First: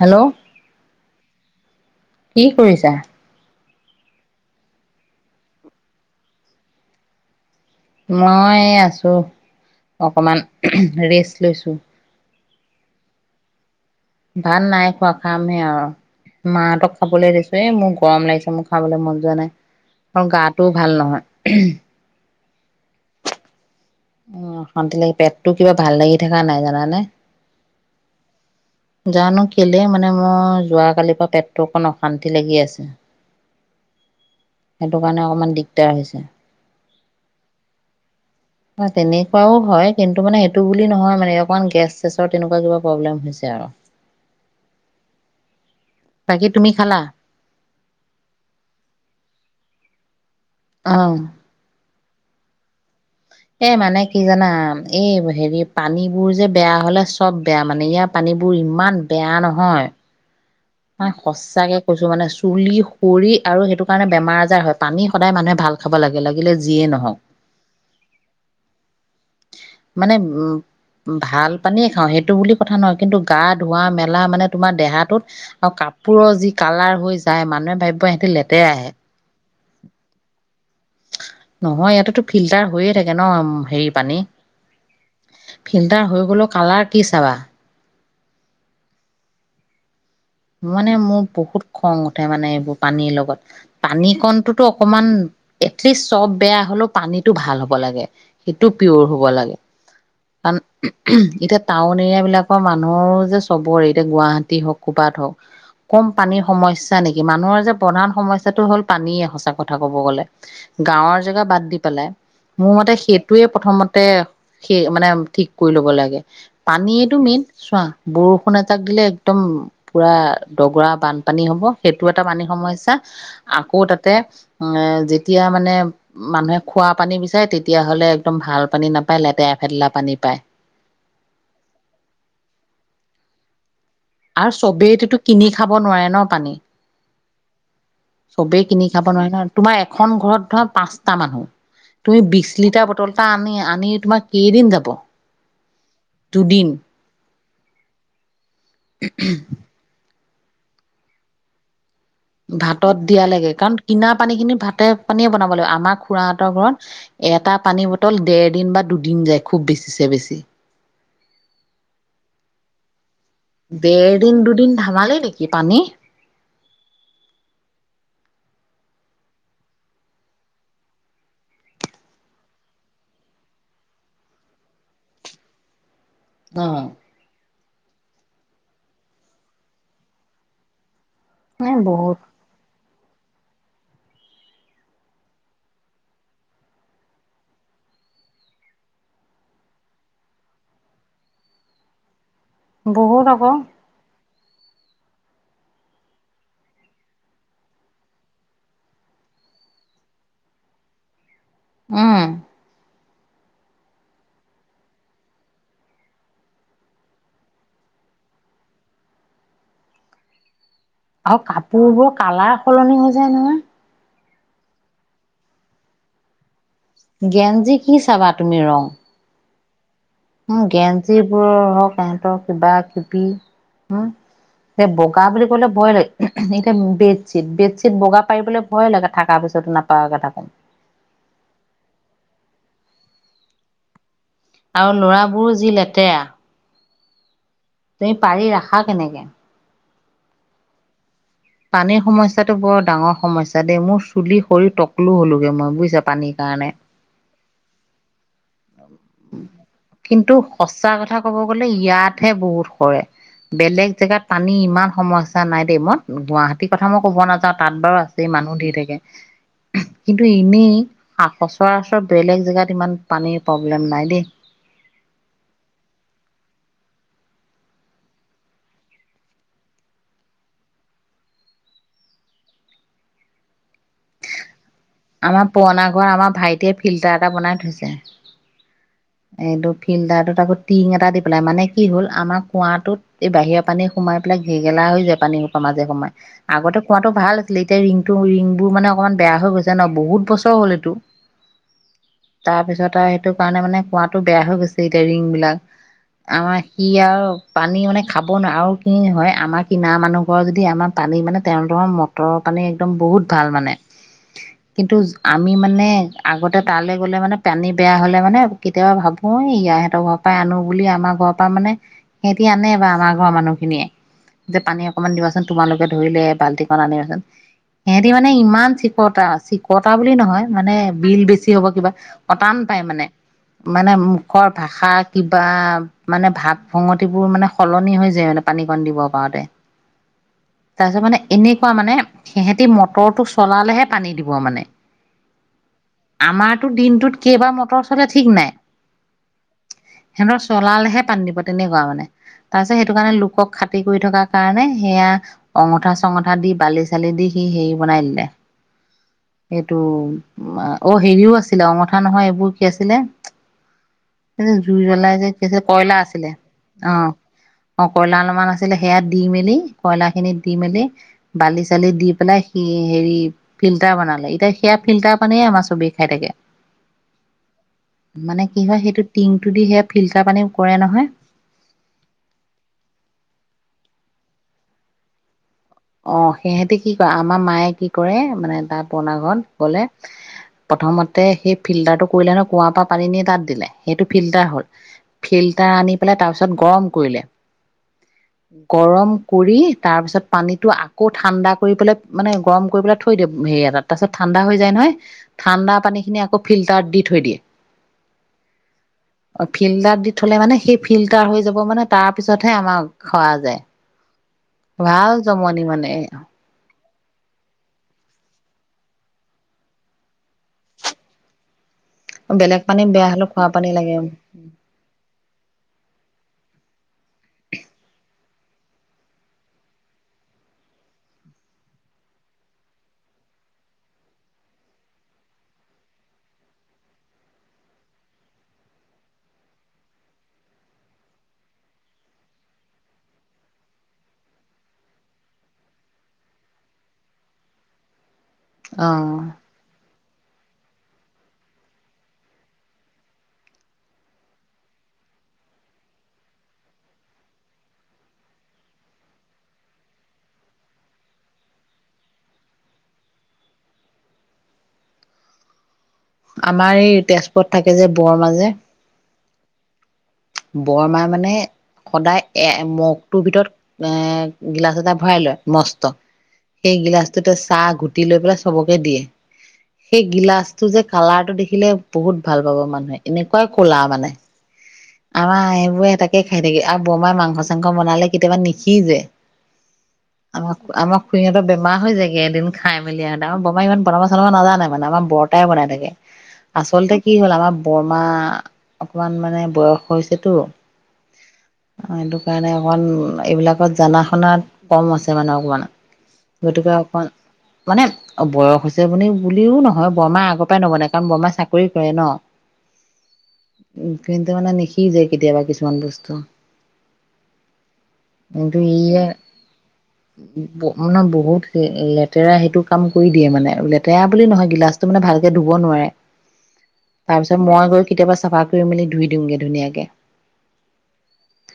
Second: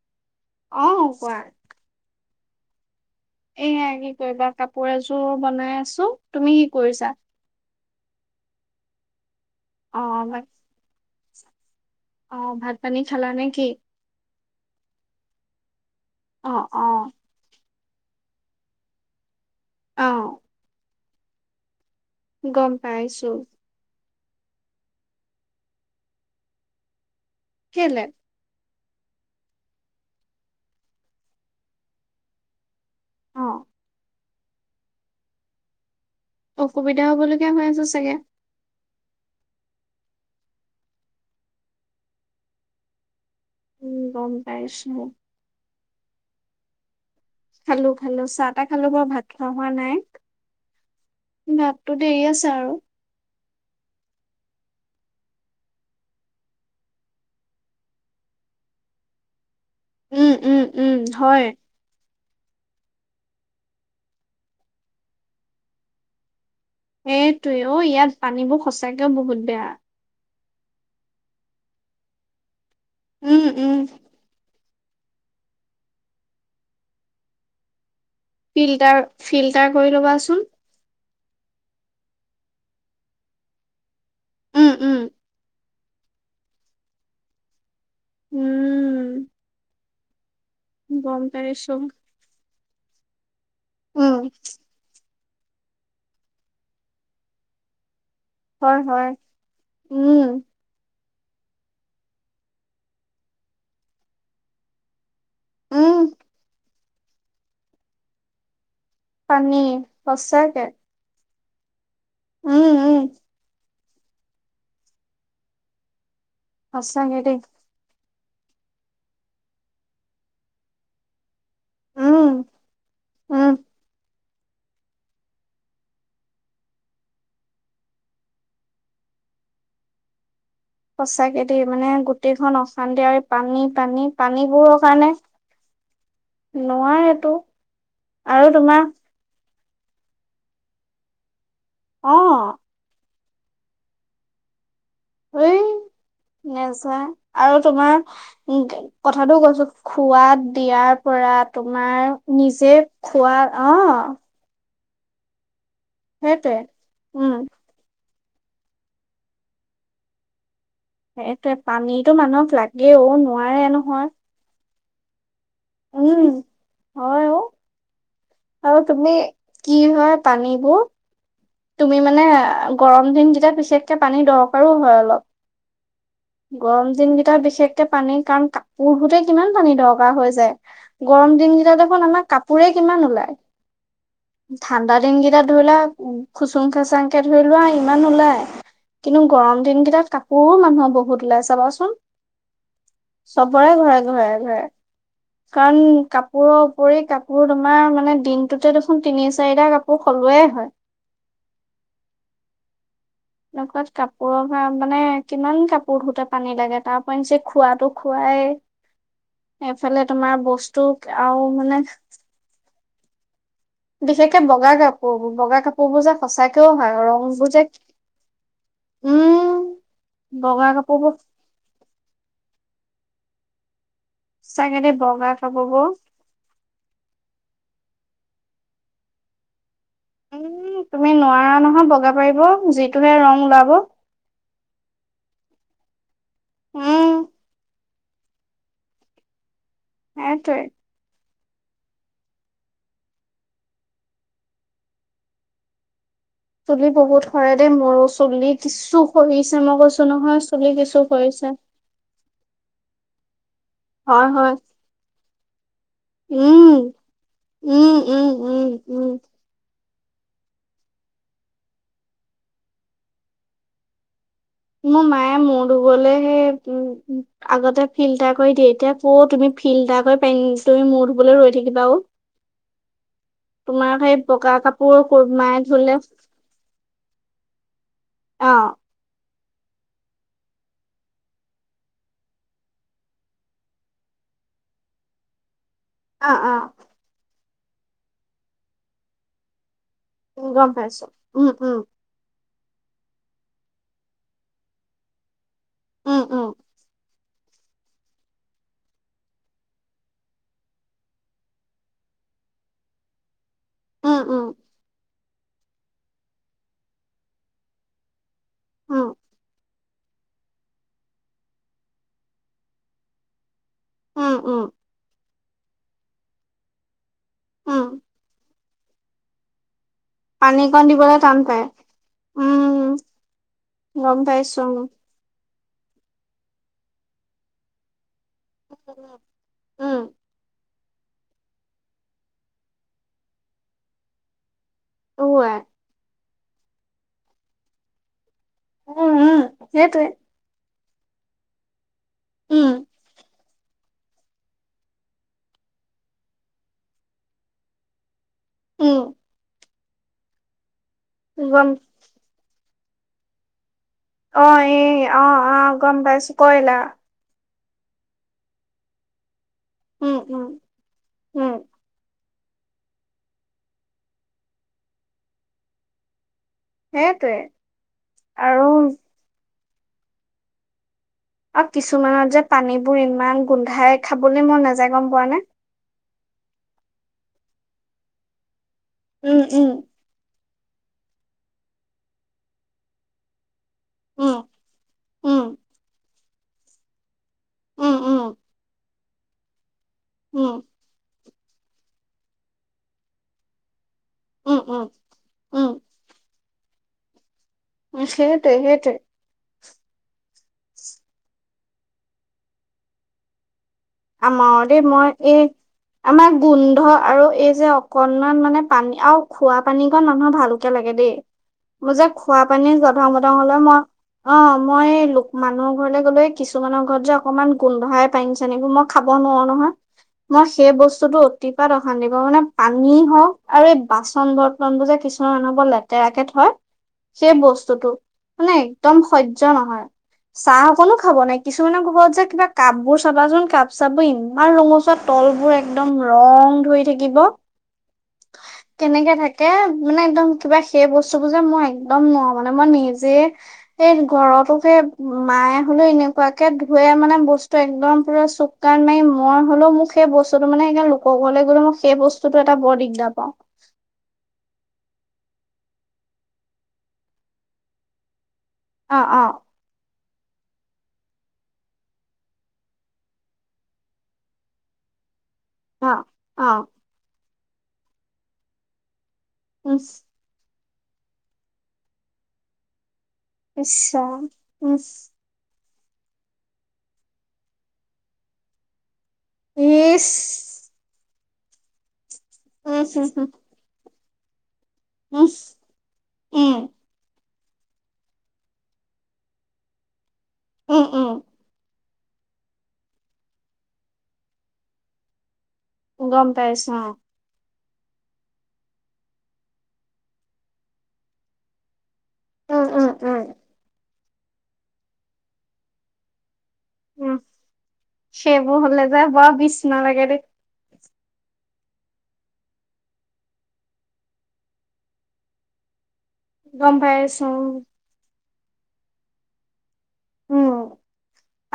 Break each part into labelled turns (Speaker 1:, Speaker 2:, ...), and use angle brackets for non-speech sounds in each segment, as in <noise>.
Speaker 1: Hello
Speaker 2: অ', কোৱা।
Speaker 1: কি কৰিছা?।
Speaker 2: এয়া, কি কৰিবা কাপোৰ এযোৰ বনাই আছো, তুমি কি কৰিছা?।
Speaker 1: মই, আছো।
Speaker 2: অ বা-
Speaker 1: অকমান ৰেষ্ট। <unintelligible>
Speaker 2: অ', ভাত পানী খালা নে কি?।
Speaker 1: ভাত নাই খোৱা, খামহে
Speaker 2: অ
Speaker 1: আৰু।
Speaker 2: অ
Speaker 1: মাহঁতক খাবলৈ দিছো এ, মোক গৰম লাগিছে মোৰ খাবলৈ মন যোৱা নাই।
Speaker 2: অ
Speaker 1: আৰু গাটোও ভাল নহয়। <unintelligible>
Speaker 2: গম পাইছো।
Speaker 1: উ অশান্তি লাগে পেটটো কিবা ভাল লাগি থকা নাই জানানে।
Speaker 2: খেলে?
Speaker 1: জানো কেলে মানে মোৰ যোৱ কালিৰ পৰা পেটটো অকণ অশান্তি লাগি আছে।
Speaker 2: অ।
Speaker 1: সেইটো কাৰণে অকমান দিগদাৰ হৈছে।
Speaker 2: অসুবিধা হবলগীয়া হৈ আছে চাগে।
Speaker 1: তেনেকুৱাও হয় কিন্তু মানে সেইটো বুলি নহয় মানে অকণমান গেছ চেছৰ তেনেকুৱা কিবা প্ৰব্লেম হৈছে। আৰু।
Speaker 2: উম গম পাইছো।
Speaker 1: বাকী তুমি খালা।
Speaker 2: খালো খালো চাহ তাহ খালো বৰ ভাত খোৱা হোৱা নাই।
Speaker 1: অ।
Speaker 2: তও দেৰি আছে আৰু।
Speaker 1: এ মানে কি জানা এই হেৰি পানীবোৰ যে বেয়া হলে চব বেয়া মানে ইয়াৰ পানীবোৰ ইমান বেয়া নহয়।
Speaker 2: উম। উম উম
Speaker 1: মানে
Speaker 2: হয়
Speaker 1: সঁচাকে কৈছো মানে চুলি খৰি আৰু সেইটো কাৰণে বেমাৰ আজাৰ হয় পানী সদায় মানুহে ভাল খাব লাগে লাগে
Speaker 2: সেইটোয়ে অ ইয়াত পানীবোৰ সঁচাকেই বহুত বেয়া।
Speaker 1: মানে উম ভাল পানীয়ে খাওঁ সেইটো বুলি কথা নহয় কিন্তু গা
Speaker 2: উম উম
Speaker 1: ধোৱা মেলা মানে তোমাৰ দেহাটোত আৰু কাপোৰৰ যি কালাৰ হৈ যায় মানুহে ভাবিব লেতেৰাহে
Speaker 2: ফিল্টাৰ ফিল তাৰ কৰি লবাচোন।
Speaker 1: নহয় ইয়াতেতো ফিল্টাৰ হৈয়ে থাকে ন, হেৰি পানী
Speaker 2: উম উম।
Speaker 1: ফিল্টাৰ হৈ গলো কালাৰ কি চাবা।
Speaker 2: উউম।
Speaker 1: মানে মোৰ বহুত খং উঠে মানে এইবোৰ। পানীৰ লগত। পানী
Speaker 2: উম,
Speaker 1: কণটোতো অকমান। এটলিষ্ট চব বেয়া হলেও, পানীটো ভাল হ'ব লাগে। সেইটো
Speaker 2: হয়,
Speaker 1: পিয়ৰ
Speaker 2: হয়,
Speaker 1: হ'ব লাগে,
Speaker 2: উম,
Speaker 1: কাৰণ <unintelligible> <unintelligible> এতিয়া টাউন এৰিয়া বিলাকৰ মানুহৰ যে চবৰে, এতিয়া গুৱাহাটী হওক পা হক
Speaker 2: উম,
Speaker 1: কম পানীৰ সমইচ <unintelligible> নেকি মানুহৰ যে প্ৰধান সমস্যাটো হ'ল। পানীয়ে, সচা
Speaker 2: পানী
Speaker 1: কথা ক'ব গ'লে,
Speaker 2: সঁচাকে,
Speaker 1: গাঁৱৰ জেগা বাদ দি। পেলাই মোৰ
Speaker 2: উম,
Speaker 1: মতে
Speaker 2: উম,
Speaker 1: সেইটোয়ে প্ৰথমত। তে সেই মানে ঠিক কৰি ল'ব লাগে। পানীয়েটো
Speaker 2: সঁচাকে দেই,
Speaker 1: মেইন চোৱা। বৰষুণ এজাক দিলে একদম। পুৰা দগৰা বান। পানী হ'ব সেইটো এটা
Speaker 2: উম,
Speaker 1: পানী সমস্যা।
Speaker 2: উম,
Speaker 1: আকৌ তাতে। এ যেতিয়া মানে মানুহে খোৱা পানী বিচাৰে তেতিয়া হলে একদম ভাল পানী নাপায় লেতেৰা ফেতেলা পানী পায়।
Speaker 2: সঁচাকে দেই, মানে গোটেইখন অশান্তি <inaudible> পানী।
Speaker 1: আৰু
Speaker 2: পানীবোৰৰ কাৰণে
Speaker 1: চবেইটো কিনি খাব নোৱাৰে ন পানী।
Speaker 2: নোৱাৰেতো আৰু
Speaker 1: চবেই
Speaker 2: তোমাৰ
Speaker 1: কিনি খাব নোৱাৰে নহয়। তোমাৰ এখন ঘৰত ধৰা পাঁচটা মানুহ। তুমি বিশ
Speaker 2: অ',
Speaker 1: লিটাৰ বটল। এটা আনি আনি তোমাৰ কেইদিন যাব?
Speaker 2: এই
Speaker 1: দুদিন
Speaker 2: নেজাই। আৰু তোমাৰ উ কথাটো কৈছো খোৱাত। দিয়াৰ পৰা তোমাৰ। নিজে
Speaker 1: ভাতত দিয়া
Speaker 2: খোৱা
Speaker 1: লেকে, কাৰণ কিনা
Speaker 2: অ',
Speaker 1: পানী খিনি ভাত তে পানীয়ে বনাব লাগিব <inaudible> আমাৰ খুৰাহঁতৰ
Speaker 2: সেইটোৱে,
Speaker 1: ঘৰত,
Speaker 2: উম,
Speaker 1: এটা পানী ব। টল ডেৰ দিন বা দুদিন যায়, খুব বেছিছে বেছি।
Speaker 2: সেইটোৱেই পানীতো মানুহক লাগেও। নোৱাৰে
Speaker 1: <unintelligible>
Speaker 2: নহয়।
Speaker 1: ধেমালি নিকি? কি পানী?
Speaker 2: উম হয় অ আৰু তুমি কি হয়, ‌ পানীবোৰ তুমি মানে গৰম দিন যেতিয়া পিছতকে পানী দৰকাৰো হয় অলপ।
Speaker 1: অ
Speaker 2: গৰম দিনকেইটা বিশেষ পানী কাৰণ কাপোৰ ধোওঁতে কিমান পানী দৰকাৰ হৈ যায়। গৰম দিন
Speaker 1: এ
Speaker 2: কেইটা দেখোন
Speaker 1: বহুত
Speaker 2: আমাৰ কাপোৰে কিমান ওলাই? ঠাণ্ডা দিন কেইটাত ধৰিলোৱা, খুচুং খেচাংকে ধৰি লোৱা ইমান ওলাই, কিন্তু গৰম দিন কেইটটা কাপোৰও মানুহৰ বহুত উলায় ছাবাচোন।
Speaker 1: বহুত আকৌ
Speaker 2: চবৰে ঘৰে ঘৰে কাৰণ কাপোৰৰ উপৰি কাপোৰ তোমাৰ মানে দিনটোতে দেখোন তিনি চাৰিটা কাপোৰ সলোৱেই হয়।
Speaker 1: উম।
Speaker 2: এনেকুৱাত কাপোৰৰ পৰা মানে কিমান কাপোৰ ধোওঁতে পানী লাগে, তাৰপিছত নিজে খোৱাটো খোৱাই সফালে তোমাৰ বস্তু‌
Speaker 1: আৰু কাপোৰ বোৰ কালাৰ সলনি হৈ যায় নহয়।
Speaker 2: বিশেষকে বগা কাপোবোৰ বগা কাপোৰ বোৰ যে সঁচাকে কিয় হয় ৰংবুজা,
Speaker 1: গেঞ্জি কি চাবা
Speaker 2: উম।
Speaker 1: উ
Speaker 2: বগা কাপোৰবোৰ
Speaker 1: গেঞ্জিবোৰৰ হক সহঁতৰ কিবা সুপি উ
Speaker 2: সঁচাকে
Speaker 1: যে
Speaker 2: দেই
Speaker 1: বগা বুলি বুলি ক'বলৈ
Speaker 2: কাপোৰবোৰ
Speaker 1: ভয় লাগে। এই বেত বে বগা পাৰিবলৈ ভয় লাগে থাকাৰ পিছত নাপ
Speaker 2: উম তুমি নোৱাৰা নহয় বগা পাৰিব যি তুহে ৰং ওলাব।
Speaker 1: আৰু ল'ৰাবোৰো যি লেতেৰা
Speaker 2: উম
Speaker 1: তুমি পাৰি ৰাখা কেনেকে?
Speaker 2: সেইটোয়ে।
Speaker 1: পানীৰ সমস্যাটো বৰ ডাঙৰ সমস্যা দেই মোৰ চুলি সৰি তকলো হ'লোগে মই বুজিছা। পানীৰ কাৰণে
Speaker 2: চুলি বহুত সৰে দেই মোৰো চুলি কিছু সৰিছে মই কৈছো
Speaker 1: কিন্তু
Speaker 2: নহয় চুলি
Speaker 1: সচা
Speaker 2: কিছু
Speaker 1: কথা ক'ব
Speaker 2: সৰিছে
Speaker 1: গলে ইয়াতহে বহুত সৰে। বেলেগ জেগাত
Speaker 2: হয় হয়
Speaker 1: পানী ইমান সমস্যা নাই দেই, মই গুৱাহাটীৰ কথা
Speaker 2: উম
Speaker 1: মই কব নাযাওঁ তাত বাৰু
Speaker 2: উম উম
Speaker 1: আছেই মানুহ
Speaker 2: উম
Speaker 1: ধেৰ থাকে।
Speaker 2: উম
Speaker 1: কিন্তু এনেই সচৰাচৰ বেলেগ জেগাত ইমান পানী প্ৰব্লেম নাই দেই।
Speaker 2: মোৰ মায়ে মূৰ ধুবলৈ সেই আগতে ফিল্টাৰ কৰি দিয়ে এতিয়া ক'ত‌ তুমি ফিল্টাৰ কৰি তুমি মূৰ ধুবলৈ ৰৈ থাকিবা আৰু, তোমাৰ আকৌ এ
Speaker 1: আমাৰ পুৰণা ঘৰত আমাৰ ভাইটিয়ে ফিল্টাৰ এটা বনাই থৈছে।
Speaker 2: অ
Speaker 1: এইটো ফিল্টাৰটোত আকৌ টিং এটা দি পেলাই মানে কি হ'ল আমাৰ কুঁৱাটোত এই বাহিৰৰ পানী সোমাই পেলাই ঘেগেলা হৈ যায় পানী মাজে সময়ে
Speaker 2: অ অ
Speaker 1: আগতে কুঁৱাটো ভাল এতিয়া ৰিংটো ৰিং বোৰ মানে অকণমান বেয়া হৈ গৈছে। জান বহুত বছৰ
Speaker 2: গম
Speaker 1: হ'ল এইটো
Speaker 2: পাইছো উম উম
Speaker 1: তাৰপিছত আৰু সেইটো কাৰণে মানে কুঁৱাটো বেয়া হৈ গৈছে এতিয়া ৰিং বিলাক।
Speaker 2: উম উম
Speaker 1: আমাৰ সি আৰু পানী মানে খাব নোৱোৰে আৰু কি হয় আমাৰ কিনাৰৰ মানুহ ঘৰ যদি আমাৰ পানী মানে তেওঁলোকৰ মটৰৰ পানী একদম বহুত ভাল মানে।
Speaker 2: উম উম।
Speaker 1: কিন্তু আমি মানে আগতে তালৈ গ'লে মানে পানী বেয়া হ'লে মানে কেতিয়াবা
Speaker 2: উম উম
Speaker 1: ভাবো ইয়া তাৰ ঘৰ পৰা আনো বুলি আমাৰ ঘৰৰ পৰা মানে সিহঁতি আনে বা আমাৰ ঘৰ মানুহ খিনিয়ে
Speaker 2: উম
Speaker 1: যে
Speaker 2: উম
Speaker 1: পানী অকমান দিবাচোন। তোমালোকে ধৰিলে বাল্টিখন আনিবাচোন।
Speaker 2: উম
Speaker 1: সিহঁতি মানে ইমান ঠিকতা আছে <unintelligible> কতা বুলি নহয়
Speaker 2: পানী
Speaker 1: মানে
Speaker 2: কণ দিবলৈ
Speaker 1: বিল
Speaker 2: টান
Speaker 1: বেছি
Speaker 2: পায়
Speaker 1: হ'ব কিবা টান পাই
Speaker 2: উম
Speaker 1: মানে মানে
Speaker 2: গম
Speaker 1: মুখৰ
Speaker 2: পাইছো উম
Speaker 1: ভাষা কিবা বাহ মানে ভাত ভঙতি বোৰ মানে সলনি হৈ যায় এনেকুৱা পানীকণ দিব পাওঁতে
Speaker 2: উম
Speaker 1: তাৰপিছত মানে এনেকুৱা মানে সিহঁতি মটৰটো চলালেহে পানী দিব পোৱা মানে
Speaker 2: অহ ওৱাই
Speaker 1: আমাৰটো দিনটোত কেইবাৰ মটৰ চলে ঠিক নাই।
Speaker 2: উম উম সেইটোৱে
Speaker 1: সিহঁতৰ চলালে হে পানী দিব তেনেকুৱা মানে
Speaker 2: উম
Speaker 1: তাৰপিছত সেইটো কাৰণে লোকক খাটি খাটিৰ কৰি থকাৰ কাৰণে সেয়া অঙঠা চঙঠা দি বালি চালি দি সি হেৰি বনাই দিলে
Speaker 2: উম
Speaker 1: সেইটো মা অ হেৰিও আছিলে
Speaker 2: গম
Speaker 1: অঙঠা নহয় এইবোৰ কি আছিলে
Speaker 2: অহ
Speaker 1: জুই
Speaker 2: এহ
Speaker 1: জ্বলাই
Speaker 2: অ
Speaker 1: যে কি আছিলে
Speaker 2: অ গম পাইছোঁ কয়লা
Speaker 1: অহ কয়লা অলপমান আছিলে সেয়া দি মেলি
Speaker 2: উম
Speaker 1: কঢ়লাখিনিত
Speaker 2: উম
Speaker 1: দি মেলি
Speaker 2: উম
Speaker 1: বালি চালি দি পেলাই কি হেৰি ফিল্টাৰ বনালে এতিয়া সেয়া ফিল্টাৰৰ পানীয়ে আমাৰ চবে খাই থাকে।
Speaker 2: সেইটোৱে
Speaker 1: মানে কি
Speaker 2: আৰু
Speaker 1: হয় সেইটো টিঙটো দিহে ফিল্টাৰ পানী কৰে নহয়
Speaker 2: অ কিছুমানত যে পানীবোৰ ইমান গোন্ধাই খাবলৈ মই নেযায় গম পোৱা নে
Speaker 1: অ সিহঁতে কি ক আমাৰ মায়ে মানে কি কৰে মানে তাত পনা ঘন
Speaker 2: উম উম
Speaker 1: গলে প্ৰথমতে সেই ফিল্টাৰটো কৰিলে নহয় কুঁৱাৰ পৰা পানী নি তাত দিলে সেইটো ফিল্টাৰ হ'ল
Speaker 2: উম
Speaker 1: ফিল্টাৰ আনি পেলাই তাৰপিছত গৰম কৰিলে
Speaker 2: উম উম
Speaker 1: গৰম কৰি তাৰপিছত
Speaker 2: উম উম
Speaker 1: পানীত আকৌ ঠাণ্ডা কৰি পেলাই মানে গৰম কৰি পেলাই থৈ দিম হেৰি এটাত তাৰ পছত ঠাণ্ডা
Speaker 2: উম
Speaker 1: হৈ যায়
Speaker 2: উম
Speaker 1: নহয় ঠাণ্ডা পানী খিনি আকৌ ফিল্টাৰ দি থৈ দিয়ে
Speaker 2: উ সেইটোৱ সেইটেৱেই
Speaker 1: ফিল্টাৰ দি থলে মানে সেই ফিল্টাৰ হৈ যাব মানে তাৰ পিছতহে আমাৰ খোৱা যায়
Speaker 2: আমৰে মই
Speaker 1: ভাল
Speaker 2: এই
Speaker 1: জমনি মানে
Speaker 2: আমাৰ গোন্ধ আৰু এই যে অকনমান মানে পানী আৰু খোৱা পানী গণ মানুহৰ ভালকে লাগে দেই মোৰ যে খোৱা
Speaker 1: বেলেগ
Speaker 2: পানী জধাং
Speaker 1: বেয়া হলেও
Speaker 2: মধাং
Speaker 1: খোৱা
Speaker 2: হলে
Speaker 1: পানী
Speaker 2: মই
Speaker 1: লাগে।
Speaker 2: অ মই লোক মানুহৰ ঘৰলৈ গ'লে কিছুমানৰ ঘৰত যে অকনমান গোন্ধাই পাইমছান মই খাব নোৱাৰো নহয় মই সেই বস্তুতটো অতিপাত অশান্ত প মানে পানী হওঁক আৰু এই বাচন বৰ্তন বোৰ যে কিছুমান ব লেতেৰাকৰাকে থয় সেই বস্তুতটো মানে একদম সহ্য় নহয় চাহ অকনো খাব নাই কিছুমানৰ ঘোবৰত যে কিবা কাপ বোৰ চাবা যোন কাপ চাব ইমান ৰঙচুৱা তলবোৰ একদম ৰং ধৰি থাকিব কেনেকে থাকে মানে একদম কিবা সেই বস্তুবোৰ যে মই একদম নোৱাৰ মানে মই নিজে স ঘৰতো সেই মায়ে হলেও এনেকুৱাকে ধুৱে মানে বস্তু একদম পুৰা চক কাৰণ মানে মই হ'লেও মোক সেই বস্তুটো মানে সেইকাৰণ লোকৰ ঘৰলৈ গলেও মই সেই বস্তুটো এটা বৰ দিগদাৰ পাওঁ
Speaker 1: আমাৰ এই তেজপুৰত থাকে যে বৰ মাজে
Speaker 2: অ অ
Speaker 1: বৰমাই মানে সদায় এ মগটোৰ ভিতৰত এ গিলাচ এটা ভৰাই লয় মস্ত
Speaker 2: অ অ
Speaker 1: সেই গিলাছটো ত চাহ গুটি লৈ পেলাই চবকে দিয়ে
Speaker 2: ইচ
Speaker 1: সেই গিলাস টো যে কালাৰ টো দেখিলে বহুত ভাল পাব মানুহে এনেকুৱাই
Speaker 2: ইচ
Speaker 1: কলা মানে
Speaker 2: ৰাম ইচ
Speaker 1: অ ব <unintelligible> একে খাই থাকে আৰু বৰমাই মাংস চাংস বনালে কেতিয়াবা নিশিজে
Speaker 2: ইছ
Speaker 1: সুহঁত <unintelligible> বেমা হৈ যায় এদিন খাই মেলি আৰু আৰু
Speaker 2: ইচ
Speaker 1: বমা ইমান <unintelligible> নাজানে। মানে আমাৰ বৰটাই বনাই থাকে,
Speaker 2: উম
Speaker 1: আচলতে কি হ'ল আমাৰ বৰমা অকমান মানে বয়স হৈছে টো।
Speaker 2: হম হম উম উম উম
Speaker 1: সেইটো কাৰণে অকণ এইবিলাকত জনা শুনাত কম আছে মানে অকণমান।
Speaker 2: গম পাইছোঁ অঁ।
Speaker 1: মানে বয়স হৈছে বুলি বুলিও নহয়, বৰমা আগৰ পৰাই নবনাই কাৰণ বৰমাই চাকৰি কৰে ন।
Speaker 2: উম উম উম
Speaker 1: উম্। কিন্তু মানে নি কি যায় কেতিয়াবা কিছুমান বস্তু।
Speaker 2: উম,
Speaker 1: কিন্তু
Speaker 2: সেইবোৰ হলে যে বৰ বিছনা লাগেদে।
Speaker 1: আৰু নহয় বহুত লেতেৰা সেইটো কাম কৰি দিয়ে মানে, লেতেৰা বুলি নহয় গিলাচটো মানে ভালকে ধুব নোৱাৰে।
Speaker 2: গম
Speaker 1: তাৰ পিছত
Speaker 2: পাইছো
Speaker 1: মই গৈ কেতিয়াবা চাফা কৰি মেলি ধুই দিওঁগে ধুনিয়াক
Speaker 2: উম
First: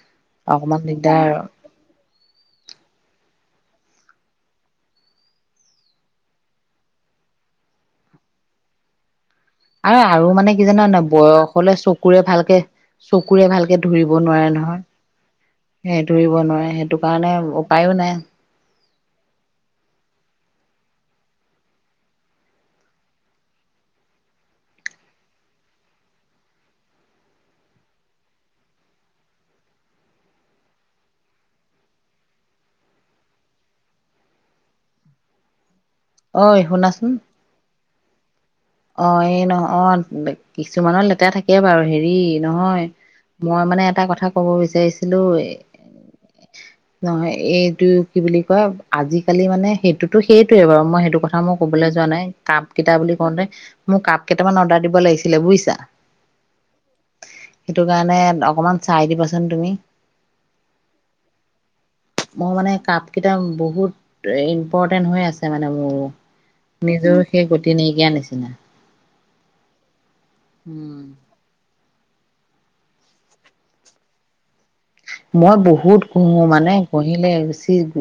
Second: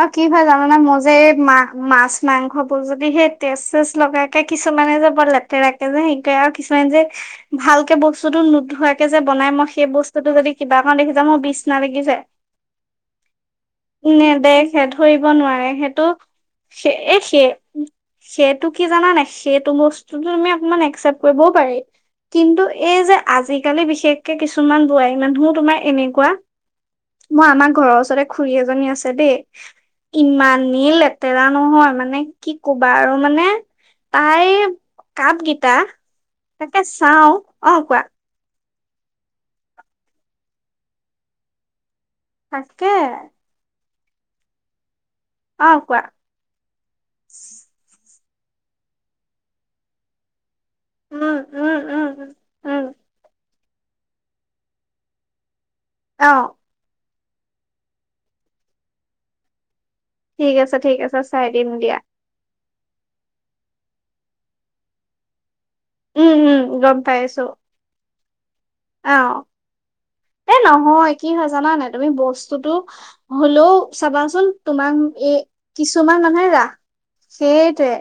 Speaker 2: আৰু কি হয় জানানে
Speaker 1: অকমান
Speaker 2: মোৰ যে
Speaker 1: দিগদাৰ
Speaker 2: এই মা মাছ মাংস বোৰ যদি সেই তেজ চেজ লগাকে কিছুমানে যে বৰ লেতেৰাকে যে হেৰি কৰে আৰু কিছুমানে যে ভালকে বস্তুতো নোধুৱাকে
Speaker 1: আৰু-আৰু মানে কি জানা নাই,
Speaker 2: যাওঁ মোৰ
Speaker 1: বয়স হ'লে
Speaker 2: বিচনা লাগি
Speaker 1: চকুৰে
Speaker 2: যায়।
Speaker 1: ভালকে চকু
Speaker 2: নেদেখে ধৰিব নোৱাৰে
Speaker 1: সেই
Speaker 2: সেইটো,
Speaker 1: ধৰিব নোৱাৰে
Speaker 2: স
Speaker 1: সেইটো
Speaker 2: এই
Speaker 1: কাৰণে উপায়ো নাই
Speaker 2: সেইটো কি জানানে সেইটো বস্তুটো তুমি অকমান একচ্চেপ্ত কৰিবও পাৰি, কিন্তু এই যে আজিকালি বিশেষকে কিছুমান বোৱাৰী মানুহো তোমাৰ এনেকুৱা, মই আমাৰ ঘৰৰ ওচৰৰ ওচৰতে খুৰী এজনী আছে দেই, ইমানেই লেতেৰা নহয় মানে কি ক'বা আৰু মানে তাইৰ কাপগেইটা
Speaker 1: ঐ
Speaker 2: তাকে চাও, অঁ কোৱা।
Speaker 1: অঁ এই নহ অঁ কিছুমানৰ লেতেৰা থাকে বাৰু হেৰি ৰি নহয়
Speaker 2: তাকে
Speaker 1: মই মানে এটা কথা ক'ব বিচাৰিছো ছিলো
Speaker 2: অ কোৱা
Speaker 1: নহয় এইটো কি বুলি কয়, আজিকালি মানে সেইটোতো সেই টোয়ে বাৰু মই সেইটো
Speaker 2: উম
Speaker 1: কথা মই
Speaker 2: উম
Speaker 1: ক'বলৈ যোৱা
Speaker 2: উম
Speaker 1: নাই কাপ
Speaker 2: উম
Speaker 1: কেইটা বুলি কওঁতে মোৰ কাপ কেইটামান অৰ্ডাৰ দিব লাগিছিলে বুইছা।
Speaker 2: অঁ।
Speaker 1: সেইটো কাৰণে অকমান চাই দিবাচোন তুমি।
Speaker 2: ঠিক আছে ঠিক আছে চাই দিম দিয়া।
Speaker 1: মোৰ মানে কাপ কেইটা বহুত ইম্পৰ্টেণ্ট হৈ আছে। আছে মানে মোৰ,
Speaker 2: উম উম গম
Speaker 1: নিজৰ সেই গতি নাইকিয়া নিচিনা দি
Speaker 2: অঁ এ
Speaker 1: উম
Speaker 2: নহয় কি হয় জান নে তুমি বস্তুতটো হ'লেও চাবাচোন তোমাক এই
Speaker 1: মই বহুত
Speaker 2: কিছুমান
Speaker 1: পহো
Speaker 2: মানুহে ৰাস
Speaker 1: মানে পহিলে গুচি
Speaker 2: সেইটোৱে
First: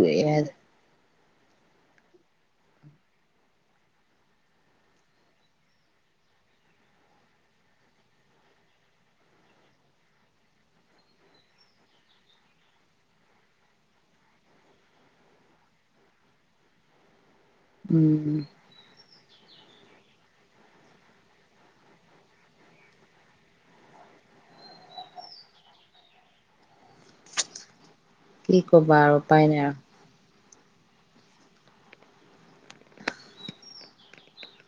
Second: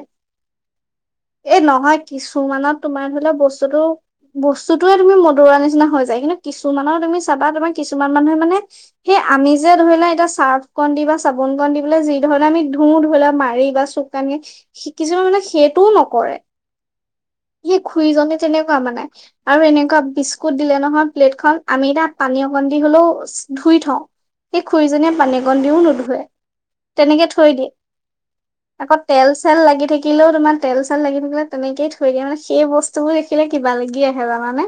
Speaker 2: এ নহয় কিছুমানত তোমাৰ ধৰি লোৱা বস্তুতটো বস্তুতয়ে তুমি মদুৰা নিচিনা হৈ যায়। কিন্তু কিছুমানত তুমি চাবা, তোমাৰ কিছুমান মানুহে মানে সেই আমি যে ধৰি লোৱা এতিয়া চাৰ্ফ কণ দি বা চাবোন কণ দি পেলায় যি ধৰণে আমি ধুওঁ ধৰি লোৱা মাৰি বা চুক কানি কিছুমান মানে সেইটোওঁ নকৰে কৰে সেই খুৰীজনে
Speaker 1: উম
Speaker 2: তেনেকুৱা মানে আৰু এনেকুৱা বিস্কুট দিলে নহয় প্লেটখন আমি এতিয়াও পানী অকণ দি হলেও ধুই থওঁ সেই খুৰিজনীয়ে পানী অকণ দিও নুধুুৱে তেনেকৈ থৈ দিয়ে
Speaker 1: কি ক'বা
Speaker 2: আকৌ
Speaker 1: আৰু
Speaker 2: তেল
Speaker 1: উপায়
Speaker 2: চেল
Speaker 1: নাই আৰু।
Speaker 2: লাগি থাকিলেও তোমাৰ তেল চেল লাগি থাকে তেনেকৈয়ে থৈ দিয়ে মানে সেই বস্তু বোৰ দেখিলে কিবা লাগি আহে তাৰ মানে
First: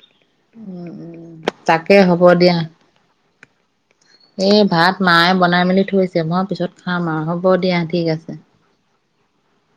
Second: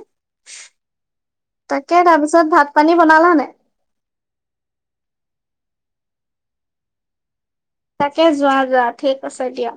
Speaker 1: উম, উম।
Speaker 2: তাকে তাৰপিছত ভাত পানী বনালা নাই
Speaker 1: এ ভাত মায়ে বনাই মেলি থৈছে মই পিছত খাম আৰু হ'ব দিয়া ঠিক
Speaker 2: তাকে
Speaker 1: আছে
Speaker 2: যোৱা যোৱা ঠিক আছে হয় দিয়া